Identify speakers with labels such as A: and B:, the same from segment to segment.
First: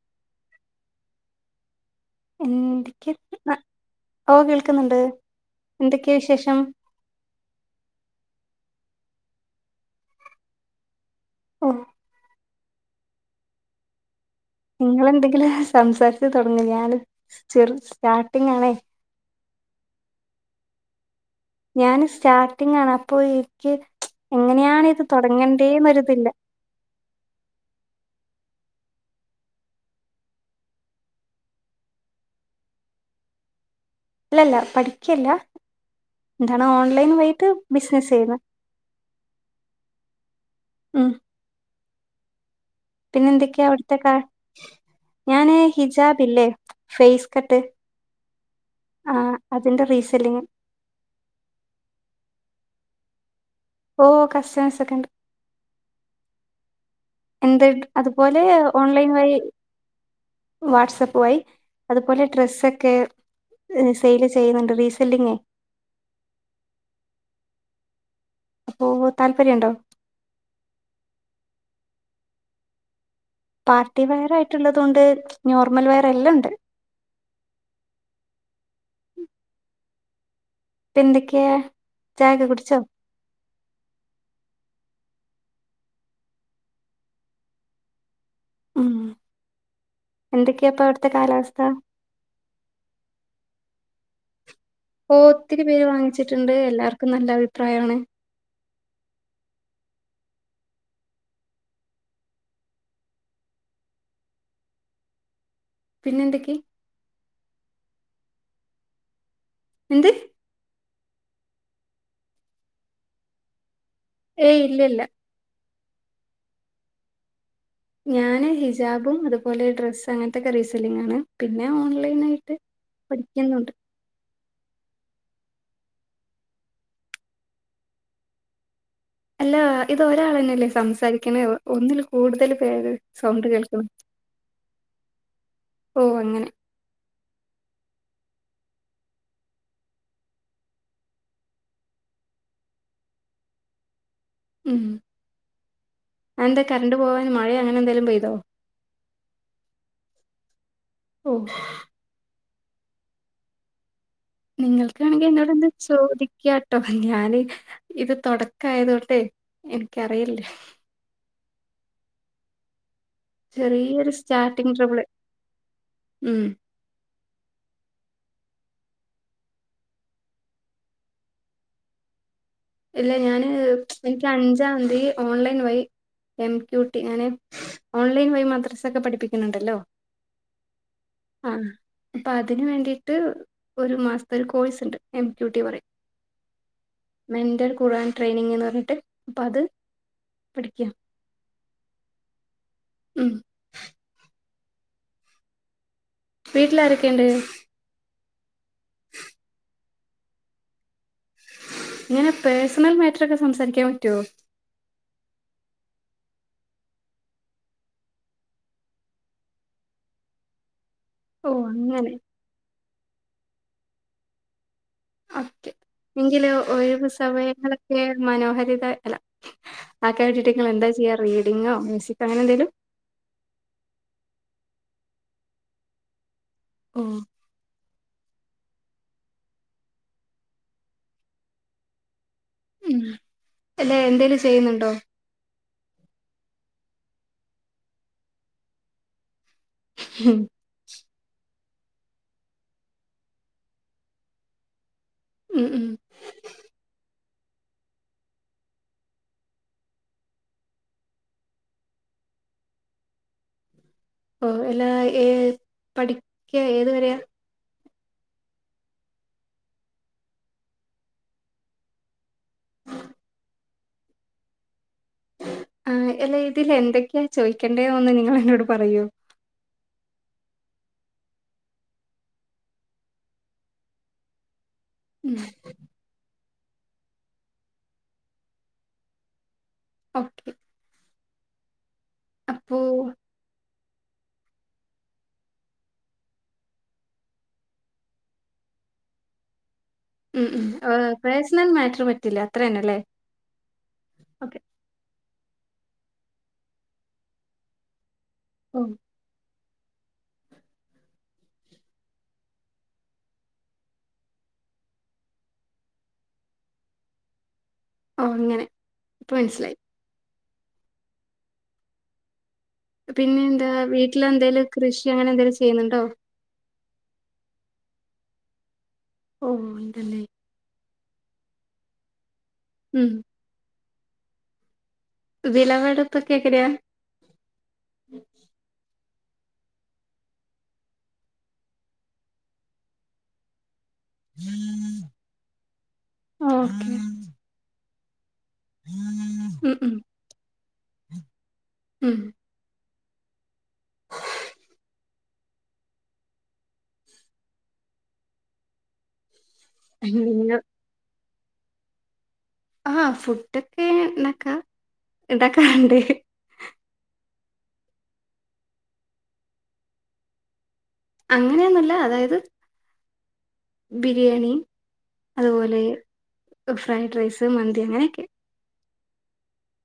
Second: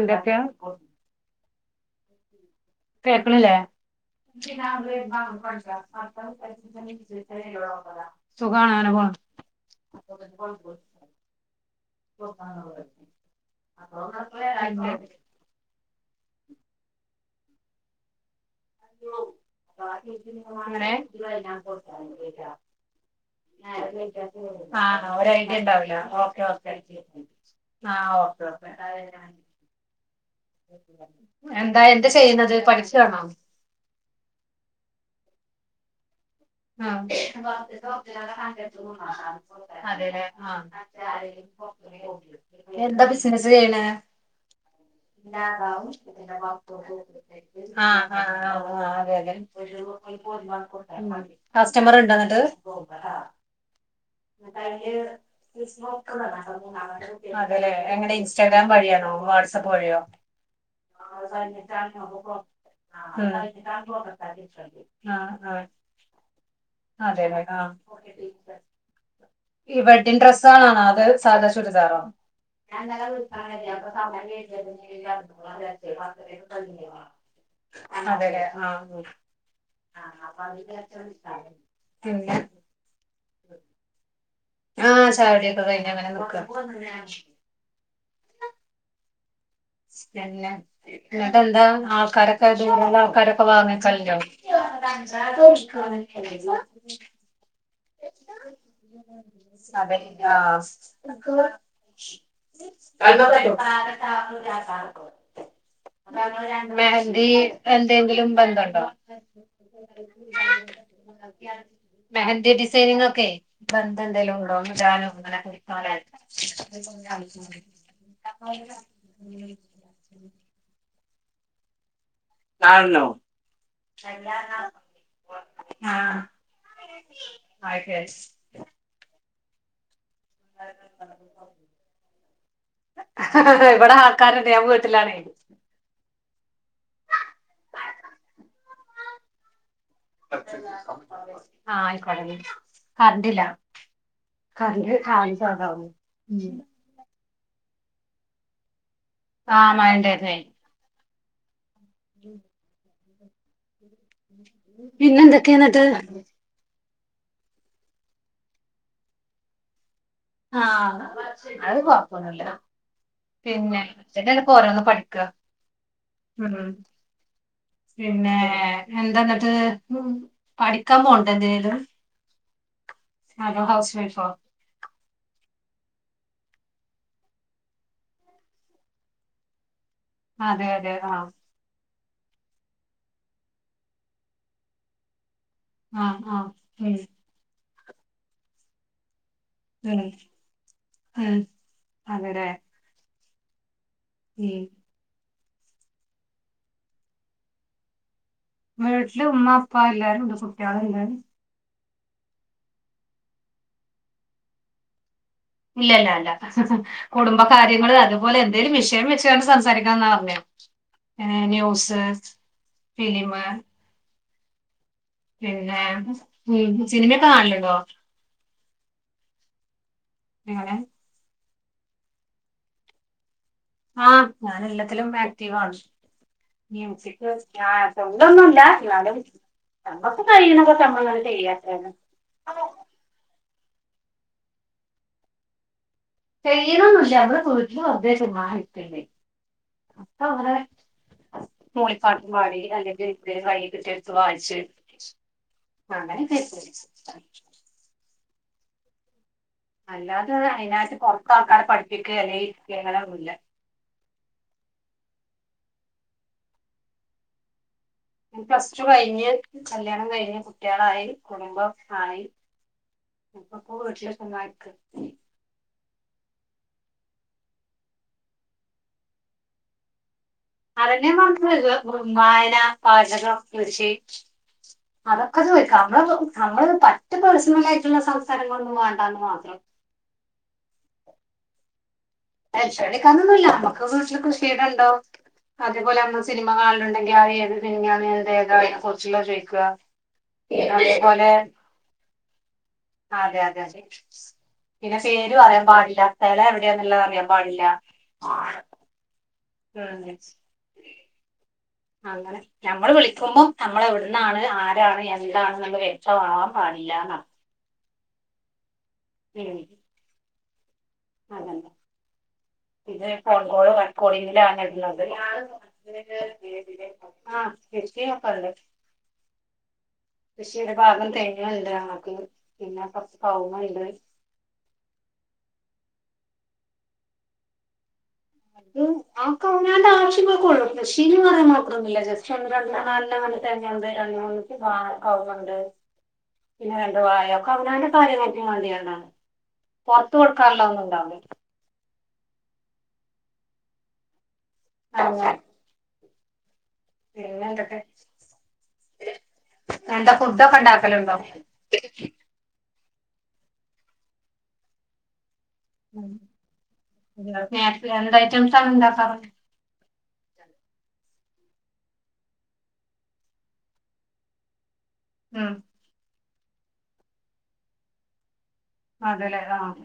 A: എന്തൊക്കെയാ
B: ഉം
A: കേക്കണില്ലേ
B: എന്തൊക്കെയാ വിശേഷം
A: സുഖാണ് അങ്ങനെ പോണ്
B: ഓ നിങ്ങളെന്തെങ്കിലും സംസാരിച്ചു തൊടങ്ങൂ ഞാന് ചെറു സ്റ്റാർട്ടിങ്ങാണേ
A: എങ്ങനെ
B: ഞാന് സ്റ്റാർട്ടിങ്ങാണ് അപ്പോ ഇനിക്കി മച്ചും എങ്ങനെയാണ് ഇത്
A: ആഹ് ഒരു ഐഡിയ
B: തുടങ്ങണ്ടേന്നരുതില്ല
A: ആഹ് ഓക്കെ ഓക്കെ [unintelligible] എന്താ എന്താ ചെയ്യുണ്ത് പഠിക്കാണോ
B: അല്ലല്ല പഠിക്കിയല്ല
A: ആഹ്
B: ബിസിനസ് ചെയ്യുന്നെ
A: അപൊ [unintelligible] അതെ ലേ
B: ഉം
A: ആഹാ എന്താ
B: പിന്നെ
A: ബിസിനസ്
B: എന്തൊക്കെയാ
A: ചെയ്യണേ
B: അവിടുത്തെ കാ
A: [unintelligible]
B: ഞാന് ഹിജാബ് ഇല്ലേ ഫേസ് കട്ട്
A: ആഹ് ആഹ്
B: ആ
A: അതെ തെ
B: അതിന്റെ റീസെല്ലിങ്
A: കസ്റ്റംമർ ഇണ്ടാ ന്നട്ട്
B: ഓ
A: ന്നട്ട്
B: കസ്റ്റമേഴ്സ് ഒക്കെ
A: അയില്
B: ഉണ്ട്
A: ക്രിസ്മോക്കൻ്റെ [unintelligible] അതെ
B: എന്ത്
A: ലെ എങ്ങനെ
B: അതുപോലെ
A: ഇൻസ്റ്റാഗ്രാം വഴിയാണോ
B: ഓൺലൈൻ വഴി
A: വാട്സആപ്പ് വഴിയോ
B: വാട്സപ്പ്
A: ഉം
B: വഴി അതുപോലെ ഡ്രസ്സൊക്കെ
A: ആഹ്
B: സെയിൽ ചെയ്യുന്നുണ്ട് റീസെല്ലിങ്ങേ
A: ആഹ് അതെ അതെ ആഹ്
B: അപ്പോ താല്പര്യണ്ടോ
A: ൻ ഡ്രസ്സാളാണോ അതോ സാദാ ചുരിദാറോ
B: പാർട്ടി വെയർ ആയിട്ടുള്ളതുണ്ട്
A: [unintelligible]
B: നോർമൽ വെയർ എല്ലാം
A: പതരെക്കൊ
B: ഉണ്ട്
A: കഴിഞ്ഞു ആഹ് അതെ ല്ലെ ആഹ് ഉം
B: ഇപ്പൊ എന്തെക്കെയാ ചായക്കെ കുടിച്ചോ
A: ഉം ആഹ് ചായുടിക്കെ കഴിഞ്ഞങ്ങനെ നിക്കാ
B: ഉം
A: പിന്നെ
B: എന്തൊക്കെയാപ്പ അവിടുത്തെ
A: ന്നിട്ട്
B: കാലാവസ്ഥ
A: എന്താ ആൾക്കാരൊക്കെ ദൂരള്ള ആൾക്കാരൊക്കെ വാങ്ങിക്കൽണ്ടോ
B: ഓഹ് ഒത്തിരി പേര് വാങ്ങിച്ചിട്ട്ണ്ട് എല്ലാർക്കും നല്ല അഭിപ്രായാണ്
A: സബെയ്ൻ ആഹ്
B: പിന്നെ എന്തൊക്കെ
A: [unintelligible] മെഹന്ദി എന്തെങ്കിലും ബന്ധണ്ടോ
B: എന്ത്
A: മെഹന്ദി ഡിസൈനിങ്ങൊക്കെ ബന്തന്തെലും ഉണ്ടോ
B: ഏയ് ഇല്ല ഇല്ല
A: ഇടാനോ അങ്ങനെ [unintelligible]
B: ഞാന് ഹിജാബും അതുപോലെ ഡ്രസ്സ് അങ്ങൻത്തെക്കെ റീസെലിംഗാണ് പിന്നെ ഓൺലൈൻ ആയിട്ട്
A: കാൺണ്ണോ ആഹാ അയ്ശരി
B: അല്ലാ ഇത് ഒരാളെന്നെയല്ലേ സംസാരിക്കിണേ ഒന്നിൽ കൂടുതല് പേര് സൗണ്ട് കേൾക്ണ്
A: ഇവിടെ ആൾക്കാരുണ്ട് ഞാൻ വീട്ടിലാണേ
B: ഓഹ് അങ്ങനെ
A: ആഹ് ആയിക്കോട്ടെ കറണ്ടില്ല
B: ഉം
A: കര്ൻ്റ് [unintelligible] ഉം
B: ര്ണ്ട് പോവാൻ മഴെ അങ്ങനെന്തെലും പെയ്തോ
A: ആഹ് മയണ്ടെർന്നേ
B: ഓഹ്
A: ഉം
B: നിങ്ങൾക്ക്
A: പിന്നെ
B: ആണെങ്കീ എന്നോട്
A: എന്തൊക്കെയാ
B: ന്തെം
A: എന്നിട്ട്
B: ചോദിക്ക്യ ഹ് ഞാന് ഇത് തുടക്കായതോണ്ടെ എനിക്കറിയില്ല ട്ടോ
A: ആഹ് അത് കൊഴപ്പൊന്നുല്ല പിന്നെ
B: ചെറിയൊരു
A: ന്നട്ടല്ലേ പ്പോ
B: സ്റ്റാർട്ടിങ്
A: ഓരോന്ന്
B: ട്രബിള്
A: പഠിക്കാ
B: ഉം
A: ഉ പിന്നെ എന്താ ന്നട്ട് പഠിക്കാം പോവ്ണ്ടോ ന്തേനേലും
B: ഇല്ല ഞാന് എനിക്ക്
A: വൈഫോ
B: അഞ്ചാംന്തി ഓൺലൈൻ വഴി എം ക്യൂ ടി ഞാന് ഓൺലൈൻ വഴി മദ്രസക്കെ പഠിപ്പിക്കുന്നുണ്ടല്ലോ
A: ആ അതെ അതെ ആവ്
B: ആ പ്പ അതിന് വേണ്ടിട്ട് ഒരു മാസ്ത്തെ ഒരു കോഴ്സ്ണ്ട് എംബ്യുട്ടീ പറയും.
A: ആഹ് ആഹ് ഉം
B: മെന്റർ കുറാൻ ട്രെയിനിങ്ന്നറഞ്ഞിട്ട് പ്പഅത്
A: ഉം ആ അതേലെ?
B: ഉം
A: ഉം
B: വീട്ടിലാരാക്കെണ്ട്?
A: വീട്ടില് ഉമ്മ ഉപ്പ എല്ലാരുണ്ട് കുട്ടികള് എല്ലാരുണ്ട്
B: ങ്ങനെ പേഴ്സണൽ മാട്രോക്കെ സംസാരിക്കാൻ പറ്റുവോ?
A: ഇല്ലല്ല അല്ല കുടുംബ കാര്യങ്ങള് അതുപോലെ എന്തെലും വിഷയം വെച്ചുകണ്ട് സംസാരിക്കാന്നാ പറഞ്ഞെ. ഏ
B: ഓ
A: ന്യൂസ്,
B: അങ്ങനെ
A: ഫിലിമ്
B: ഓക്കെ
A: പിന്നെ
B: എങ്കില്
A: ഉം
B: ഒഴിവ്
A: സിനിമയൊക്കെ കാണലുണ്ടോ
B: സമയങ്ങളക്കെയോ? മനോഹരിത അല്ല ആക്കാൻ വേണ്ടിട്ട്
A: നിങ്ങള്
B: ങ്ങളെന്താ ചെയ്യ റീഡിങ്ങോ മ്യൂസിക്കോ അങ്ങനെന്തേലും?
A: ആ ഞാൻ എല്ലാത്തിലും ആക്റ്റീവാണ്
B: ഓ
A: മ്യുസിക് ആ സ്വന്തോന്നുല്ല ന്നാലും നമ്മക്ക് കഴിയണപോൽക്കെ നമ്മളങ്ങ് ചെയ്യ അത്രന്നെ.
B: ഉം എന്തെ എന്തേലും ചെയ്യ്ന്നുണ്ടോ?
A: ചെയ്യണൊന്നുല്ല നമ്മള് വീട്ടില് വെറുതെ ചുമ്മാ ഇരിക്കല്ലേ
B: ഉം
A: അപ്പവോരെ മൂളിപ്പാട്ടും പാടി അല്ലെങ്കി എഴ്ത്ത് കയ്യ്കിട്ട്യട്ത്ത് വായ്ച്ച്
B: ഉം ഉം
A: അങ്ങനെ [unintelligible] അല്ലാതെ അയ്നാറ്റ് പൊർത്ത് ആൾക്കാരെ പഠിപ്പിക്കേ അല്ലെയി ഇങ്ങനൊന്നുല്യ
B: ഓ എല്ലാ ഏ പഠിക്കെ ഏതു വരെയ?
A: പ്ലസ് ടു കഴിഞ്ഞ് കല്യാണം കഴിഞ്ഞ് കുട്ടിളായി കുടുംബം ആയി. അപ്പപ്പോ വീട്ടിലിരുന്നയക്ക്.
B: ആ അല്ലേ ഇതിലെന്തക്കെയാ ചോയിക്കണ്ടേ ഒന്ന് നിങ്ങളെന്നോട് പറയോ?
A: അതന്ന ഞാം പറഞ്ഞത് വായന, പാചകം, കൃഷി
B: ഉം
A: അതൊക്ക ചോയിക്കാം നമ്മള് നമ്മള പറ്റെ പേഴ്സണലായിട്ടുള്ള സംസാരങ്ങളൊന്നും വാണ്ടാന്ന് മാത്രം.
B: ഓക്കെ. അപ്പോ
A: ടെൻഷനടിക്കാനൊന്നുല്ല അമ്മക്ക് വീട്ടില് കൃഷീടണ്ടോ? അതേപോലെയാണ് സിനിമ കാണുണ്ടെങ്കി അയ് ഏത് സിനിമയാണ് അത് ഏതാ അതിനെകുറിച്ചുള്ള ചോയിക്ക.
B: ഉം ഉം
A: അതേപോലെ
B: പേഴ്സണൽ മാറ്റർ പറ്റില്ല അത്ര തന്നെ അല്ലേ
A: അതെ അതെ
B: ഓക്കെ
A: പിന്നെ പേര് പറയാൻ പാടില്ല സ്ഥല എവിടെയാന്നുള്ളതറിയൻ പാടില്ല.
B: ഉം
A: [unintelligible] അങ്ങനെ. ഞമ്മള് വിളിക്കുമ്പോ നമ്മളെവിടുന്നാണ് ആരാണ് എന്താണ്ന്നുള്ള വ്യക്തമാവാൻ പാടില്ലാന്നർത്
B: ഓ അങ്ങനെ
A: ഉം
B: ഇപ്പൻസ്സിലായി.
A: അങ്ങനെ. ഇത്
B: പിന്നെ
A: ഫോൺ
B: എന്താ
A: കോള്
B: വീട്ടിലെന്തേലും
A: റെക്കോർഡിങ്ങിലാണ്ള്ളത്.
B: കൃഷി അങ്ങനെ എന്തേലും ചെയ്യുന്നുണ്ടോ
A: ആ കൃഷി ഒക്കെ ണ്ട്
B: ഓ ണ്ട്ല്ലേ?
A: കൃഷിടെ ഭാഗം തെങ്ങ്ൾണ്ട് ഞങ്ങക്ക് പിന്നെ
B: ഉം
A: കൊർച്ച് കവുങ്ങൾണ്ട്.
B: വിളവെടുപ്പക്കെങ്ങനെയാ?
A: ഉം അവൊക്കെ അവനാന്റെ ആവശ്യങ്ങൾക്കൊള്ളൂ കൃഷിന്ന് പറയാൻ മാത്രന്നുല്ല ജസ്റ്റ് ഒന്ന് രണ്ടണ്ണം നാലണ്ണങ്ങാണ്ട്. തെങ്ങണ്ട് രണ്ട് മൂന്നൂക്കെ വാ കവുങ്ങ്ണ്ട് പിന്നെ
B: ഓക്കെ
A: രണ്ട് വാഴ ഒക്കവ്നാന് കാര്യങ്ങൾക്കും മാണ്ടിങ്ങാണ്ട
B: ഉം ഉം
A: പൊർത്ത് കൊടുക്കാനുള്ളത് ന്നുണ്ടാവ് ല
B: ഉം
A: [unintelligible] പിന്നെ എന്തൊക്കെ എന്താ
B: നിങ്ങ
A: ഫുഡൊക്കെ ഉണ്ടാക്കലുണ്ടോ
B: ആഹ് ഫുഡൊക്കെ ഇണ്ടൊക്ക ഇണ്ടാക്കാർണ്ട്
A: അഹ് നേരത്തെ എന്ത ഐറ്റംസാ ഇണ്ടാക്കാ
B: അങ്ങനെയൊന്നുല്ല അതായത് ബിരിയാണി
A: ഉം
B: അതുപോലെ ഫ്രൈഡ് റൈസ് മന്തി അങ്ങനെയൊക്കെ
A: അതല്ലെ ആഹ്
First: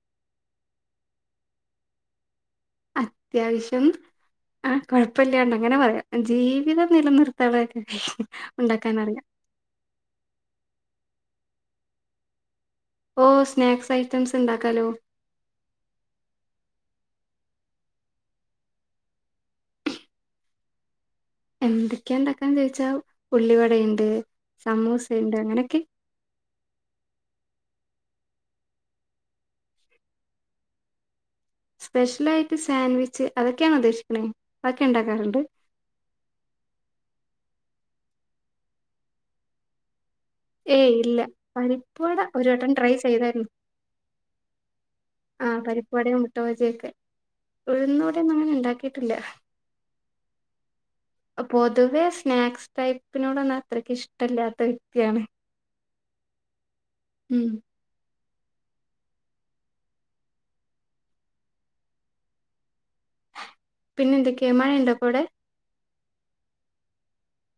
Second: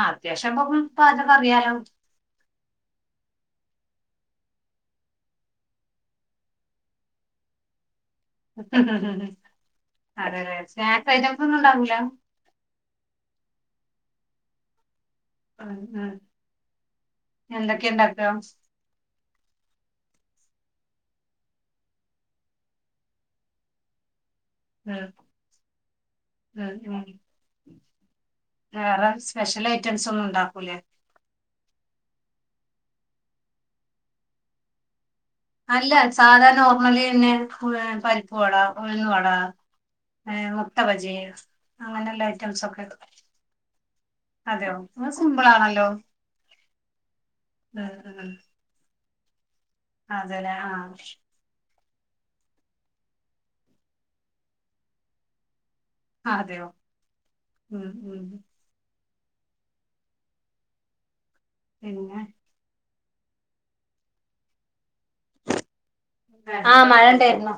A: ആഹ് അത്യാവശ്യം ഇന്ന ഇപ്പ പാചകറിയാലോ
B: അത്യാവശ്യം ആഹ് കുഴപ്പല്ലാണ്ട് അങ്ങനെ പറയാം ജീവിതം നിലനിർത്താനൊക്കെ കഴും
A: അതെ അതെ സ്നാക്സ് ഐറ്റംസ് ഒന്നും ഉണ്ടാക്കുല
B: ഓ സ്നാക്സ് ഐറ്റംസ് ഉണ്ടാക്കാലോ
A: ഉം ഉം എന്തൊക്കെണ്ടാക്ക
B: എന്തൊക്കെയാണ്ടാക്കാന്ന് ചോയിച്ചാ ഉള്ളിവടണ്ട്
A: ഉം
B: സമൂസയിണ്ട് അങ്ങനെയൊക്കെ
A: ഉം ഉം വേറെ സ്പെഷ്യൽ ഐറ്റംസ് ഒന്നും ഉണ്ടാക്കൂലേ
B: സ്പെഷ്യൽ ആയിട്ട് സാൻവിച്ച് അതൊക്കെയാണ ഉദ്ദേശിക്ക്ണ അതൊക്കെ ഇണ്ടാക്കാറുണ്ട്
A: അല്ല സാധാ നോർമ്മലന്നെ പരിപ്പ് വട ഉഴുന്ന് വട ഏഹ് മുട്ട
B: ഏയ്
A: ബജി
B: ഇല്ല പരിപ്പ് വട
A: അങ്ങനെയുള്ള
B: ഒരു
A: ഐറ്റംസ്
B: വട്ടം
A: ഒക്കെ
B: ട്രൈ ചെയ്തരുന്നു
A: അതെയോ സിമ്പിൾ
B: ആഹ്
A: ആണല്ലോ
B: പരിപ്പവടേം മുട്ടബജിയൊക്കെ
A: ഉം
B: ഉഴുന്ന് വടയോന്നും അങ്ങനെ ഇണ്ടാക്കിട്ടില്ല
A: അതല്ലെ ആഹ്
B: പൊ പൊതുവേ സ്നാക്സ് ടൈപ്പിനോടൊന്നും അത്രക്ക് ഇഷ്ടല്ലാത്ത വ്യക്തിയാണ്
A: ആഹ് അതെയോ
B: ഉം
A: ഉം ഉം പിന്നേ
B: പിന്നെ എന്തൊക്കെ മയ ഉണ്ടോ പ്പവിടെ
A: ആഹ് മഴ ഉണ്ടായിരുന്നു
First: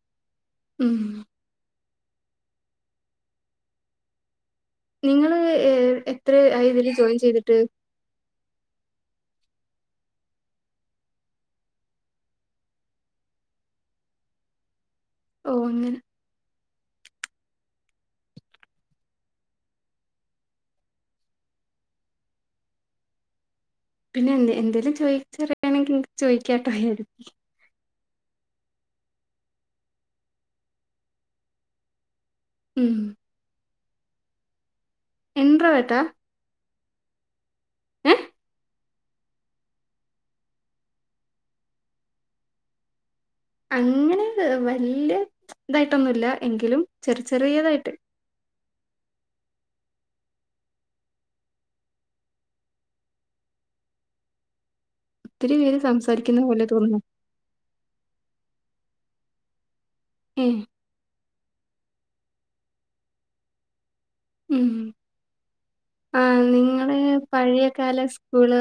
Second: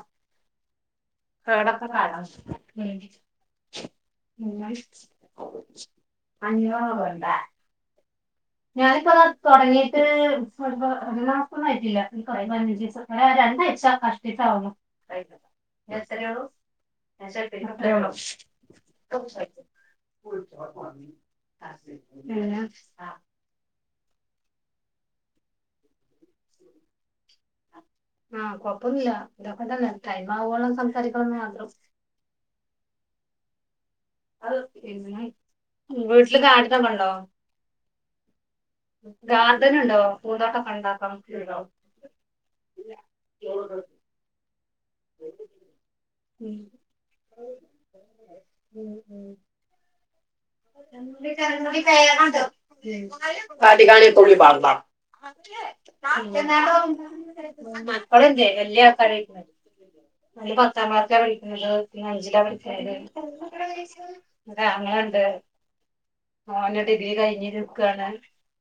B: ഉം
A: [unintelligible]
B: നിങ്ങള് എത്ര ആഹ് ഇതില് ജോയിൻ ചെയ്തിട്ട്
A: ഞാനിപ്പ അത് തുടങ്ങിയിട്ട് രണ്ട് മാസോന്നും ആയിട്ടില്ല [unintelligible] ഒരു രണ്ടാഴ്ച കഷ്ടിട്ടാവുന്നു
B: ഓ അങ്ങനെ
A: [inaudible] [unintelligible]
B: പിന്നെ എന്ത എന്തെലും ചോദിച്ചറിയാണെങ്കിൽ ചോദിക്കാട്ടോ
A: ആഹ് കൊപ്പന്നില്ല ഇതൊക്ക തന്ന ടൈമാവോളം സംസാരിക്കളന്നെ അഹ്
B: ഉം
A: ഉം
B: ഇൻട്രോവേർട്ടാ
A: വീട്ടില് [unintelligible]
B: ഏഹ്
A: ഗാർഡൻ ഉണ്ടാവോ പൂന്തോണ്ടാക്കണ്ടോ
B: അങ്ങനെ വലിയ ഇതായിട്ടൊന്നുല്ല
A: ഉം
B: എങ്കിലും ചെർ ചെർതായിട്ട്
A: ഉം ഉം [unintelligible] [unintelligible]
B: ഒത്തിരി പേര്
A: ആഹ്
B: സംസാരിക്കുന്ന പോലെ തോന്നുന്നു
A: മക്കളില്ലേ വല്യ ആൾക്കാര്
B: ഏഹ്
A: തമാശ കളിക്കുന്നത് പിന്നെ അഞ്ചിലാ പിന്നേ
B: ഉം
A: ആങ്ങളണ്ട്
B: ആഹ്
A: ഓന്
B: നിങ്ങളെ
A: ഡിഗ്രി കഴിഞ്ഞ്
B: പഴയകാല
A: നിക്കാണ്
B: സ്കൂള്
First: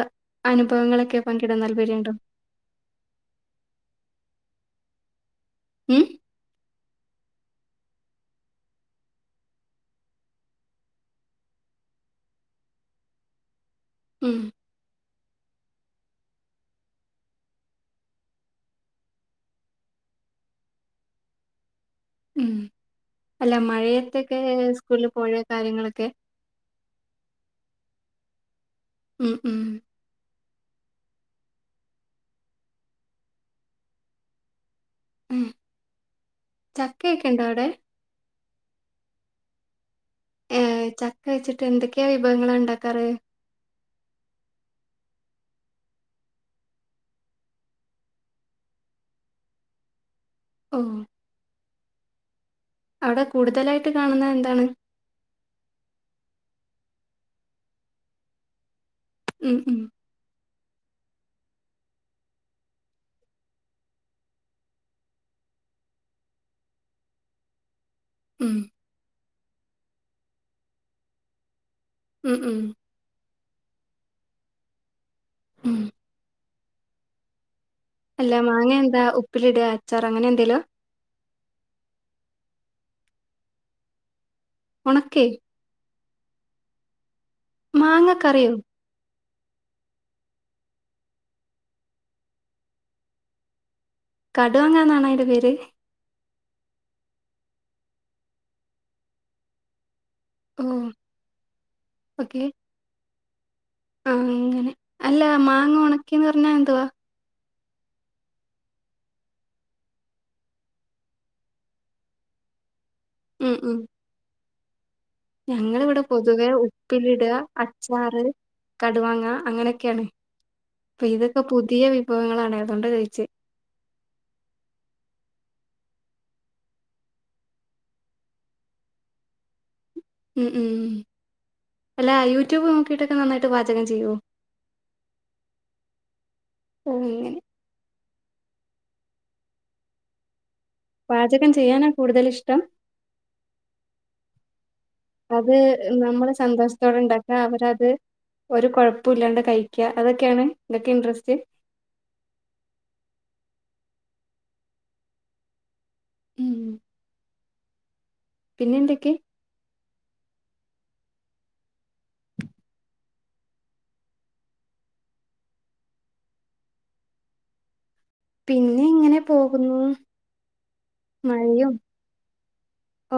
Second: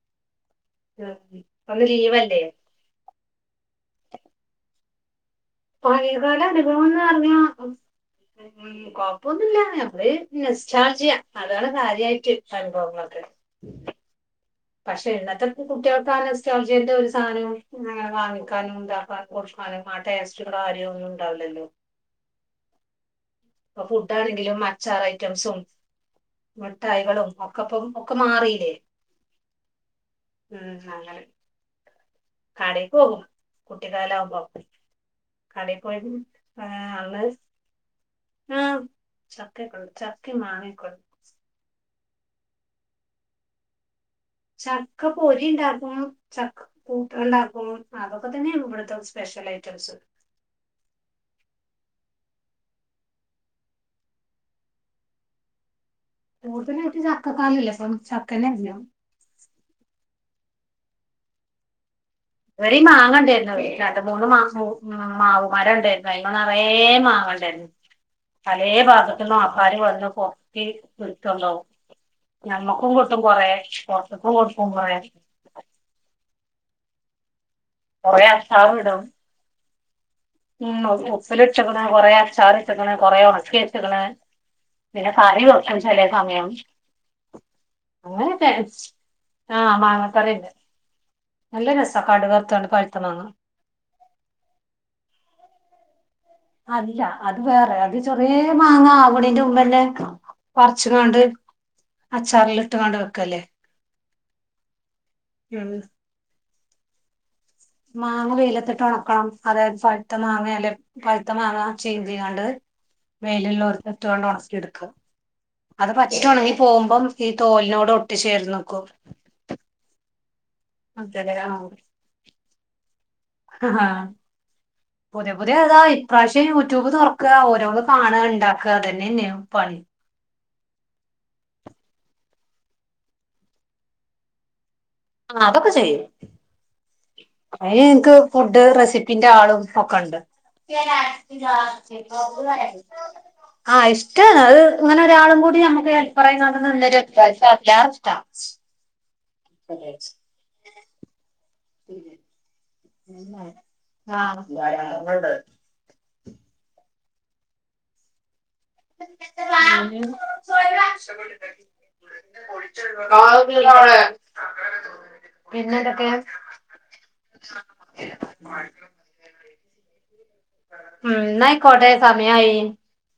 B: അനുഭവങ്ങളൊക്കെ പങ്കിടാൻ
A: ഇപ്പൊന്ന്
B: താല്പര്യണ്ടോ
A: ലീവല്ലേ
B: ഉം
A: പഴയകാല അനുഭവം എന്ന് പറഞ്ഞ കൊഴപ്പൊന്നുല്ല നമ്മള് നൊസ്റ്റാൾജിയ അതാണ് കാര്യയിട്ട് അനുഭവങ്ങക്കെള്ള
B: ഉം
A: പക്ഷെ ഇന്നെത്തെ കുട്ട്യേൾക്കാ നൊസ്റ്റാൾജിയെന്റെ ഒര് സാനവും വാങ്ങിക്കാനും താക്കാ [unintelligible] ആഹ് ടേസ്റ്റും കാര്യോ ഒന്നുംണ്ടാവൂലല്ലോ
B: ഉം അല്ല
A: ഫുഡ്
B: മഴയത്തെക്കെ
A: ആണെങ്കിലും അച്ചാർ
B: സ്കൂള്ല് പോഴ
A: ഐറ്റംസും
B: കാര്യങ്ങളൊക്കെ
A: മിഠായികളും ഒക്കെപ്പൊ ഒക്കെ മാറീലേ
B: ഉം ഉം
A: ഉം അങ്ങനെ കടേക്ക് പോകും കുട്ടിക്കാലാവുമ്പം
B: ഉം
A: കടീപോയി ഏഹ് അന്ന്
B: ചക്കയൊക്കെ ഉണ്ടോ അവിടെ
A: ആഹ് ചക്കെക്കെണ്ട് ചക്കിം മാങ്ങ്യൊക്കൊ
B: ക്ക വെച്ചിട്ട് എന്തൊക്കെ വിഭവങ്ങളാ ണ്ടാക്കാറ്
A: ചക്ക പൊരിണ്ടാക്കും ചക്ക് കൂട്ടാണ്ടാക്കും അതൊക്കെ തന്നെയാണ് ഇബെട്ത്തെ സ്പെഷ്യെലയ്റ്റംസ്
B: ഓഹ് അവ്ടെ കൂട്തലായിട്ട് കാണ്ന്നെ എന്താണ്
A: കൂട്തലായ്ട്ട് ചക്കക്കാലല്ലേപ്പം ചക്കെന്നെ [unintelligible]
B: ഉം ഉം
A: ഇത് വരിം മാങ്ങേണ്ടേര്ന്നു രണ്ട് മൂന്ന് മാസം ഉം മാവ് മരണ്ടേയേര്ന്നു അയ്മെ നറേ മാങ്ങണ്ടായ്ര്ന്നു
B: ഉം
A: പലേ ഭാഗെത്തുന്നും ആൾക്കാര് വെന്ന് പൊർക്കി ഇട്ത്തൊണ്ടോവും
B: ഉം ഉം
A: ഞമ്മക്കും ക് ട്ടും കാെറേ പൊർത്ത്ക്കും കൊട്ക്കും കൊറേ
B: ഉം
A: കൊറേ
B: അല്ല മാങ്ങ
A: അച്ചാറും ഇടും
B: എന്താ ഉപ്പിലിടാ അച്ചാറ് അങ്ങെനെ എന്തേലും
A: ഉം ഉപ്പിലിട്ട്ക്ക്ണ് കൊറേ അച്ചാറ്ട്ട്ക്ക്ണ് കൊറേ ഒൺക്ക്യെച്ച്ക്ക്ണ് പിന്നെ
B: ഉണക്കേ
A: കറി വെ ക്കും ചെലേ സമയം
B: മാങ്ങ
A: അങ്ങെനാെക്കേ
B: കറിയോ
A: ആഹ് മാങ്ങാ കറിണ്ട് നല്ല രസാ കട്ക്ർത്താണ്ട് പഴ്ത്ത മാങ്ങ
B: കടുവാങ്ങാന്നാണ് അയ്ന്റെ പേര്
A: അല്ല അത് വേറെ അത് ചെറ്യേ മാങ്ങ ആവ്ണേന്റെ മുമ്പെന്നെ
B: ഓ
A: പർച്ച്കാണ്ട് അച്ചാർലിട്ട്ങ്ങാണ് വെക്കെല്ലേ
B: ആഹ് അങ്ങനെ അല്ല മാങ്ങ ഒണക്കീന്നർഞ്ഞാ എന്തുവാ
A: മാങ്ങ വെയ്ലത്ത്ട്ട് ഒണക്കണം അതായത് പഴ്ത്ത മാങ്ങേലെ പഴ്ത്ത മാങ്ങ ചീന്തിയാണ്ട് വെയില്‌ല്ലോട്ത്ത് ഇട്ട്കാണ്ട് ഒണെക്കിയെട്ക്കാ
B: ഞങ്ങള്‌വ്ടെ പൊതുവേ
A: ഈ
B: ഉപ്പിലിടാ
A: തോലിനോട് ഒട്ടി
B: അച്ചാറ്
A: ചേർന്ന്ക്കും
B: കടുമാങ്ങ അങ്ങെനെ ക്കേണ് പ്പ
A: അതല്ലേ
B: ഇതൊക്കെ പുതിയ
A: ആഹ്
B: വിഭവങ്ങളാണ് അതോണ്ടാ ചോയ്ച്ചെ
A: ആഹ് പുത്യെ പുത്യേ അതാ ഇപ്രാവശ്യം യൂടൂബ് തൊർക്കാ ഓരോന്ന് കാണാ ണ്ടാക്ക അതെന്നെന്നെ പണി
B: ഉം ഉം അല്ലാ യൂടൂബ് നോക്കീട്ടൊക്കെ നന്നായിട്ട് പാചകം ചെയ്യാേ?
A: ആഹ് അതൊക്കെ ചെയ്യും
B: ഓഹ് അങ്ങെനെ
A: അയ്ന് ഇൻക്ക് ഫുഡ്ഡ് റെസിപ്പിന്റെ ആളും ഒക്കെണ്ട്
B: പാചകം ചെയ്യാനാ കൂടുതൽ ഇഷ്ടം
A: ആഹ് ഇഷ്ടാ അത് ഇങ്ങെനെ ഒരാളും
B: അത്
A: കൂടി ഞമുക്ക്
B: നമ്മള്
A: ഹെൽപ്പറായിങ്ങാണ്ട്
B: സന്തോഷത്തോടെ
A: നിന്നെരാച്ചാല് അതിലേറെഷ്ടാ
B: പ്പുല്ലാണ്ട് കഴിക്കാ അതൊക്കേണ് ങ്ങക്ക് ഇൻട്രെസ്റ്റ്
A: ആഹ്
B: ഉം പിന്നെ എന്തെക്കെ
A: [unintelligible] [unintelligible] പിന്നെന്തെക്കേ
B: പിന്നെ ഇങ്ങെനെ പോകുന്നൂ
A: ഉം ന്നായ്ക്കോട്ടെ സമയായി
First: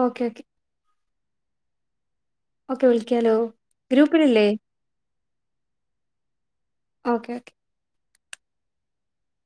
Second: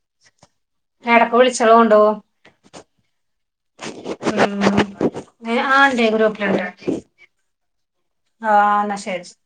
B: ഓക്കെ ഓക്കെ
A: എടെക്ക് വിളിച്ചാേളോണ്ടൂ
B: ഓക്കെ വിളിക്കാലോ ഗ്രൂപ്പിലില്ലേ
A: ഉം ഏഹ് ആഹ് ണ്ടേ ഗ്രുപ്പ്ല്ണ്ട്
B: ഓക്കെ ഓക്കെ
A: ആഹ് ന്നാ ശെരി ശെരി.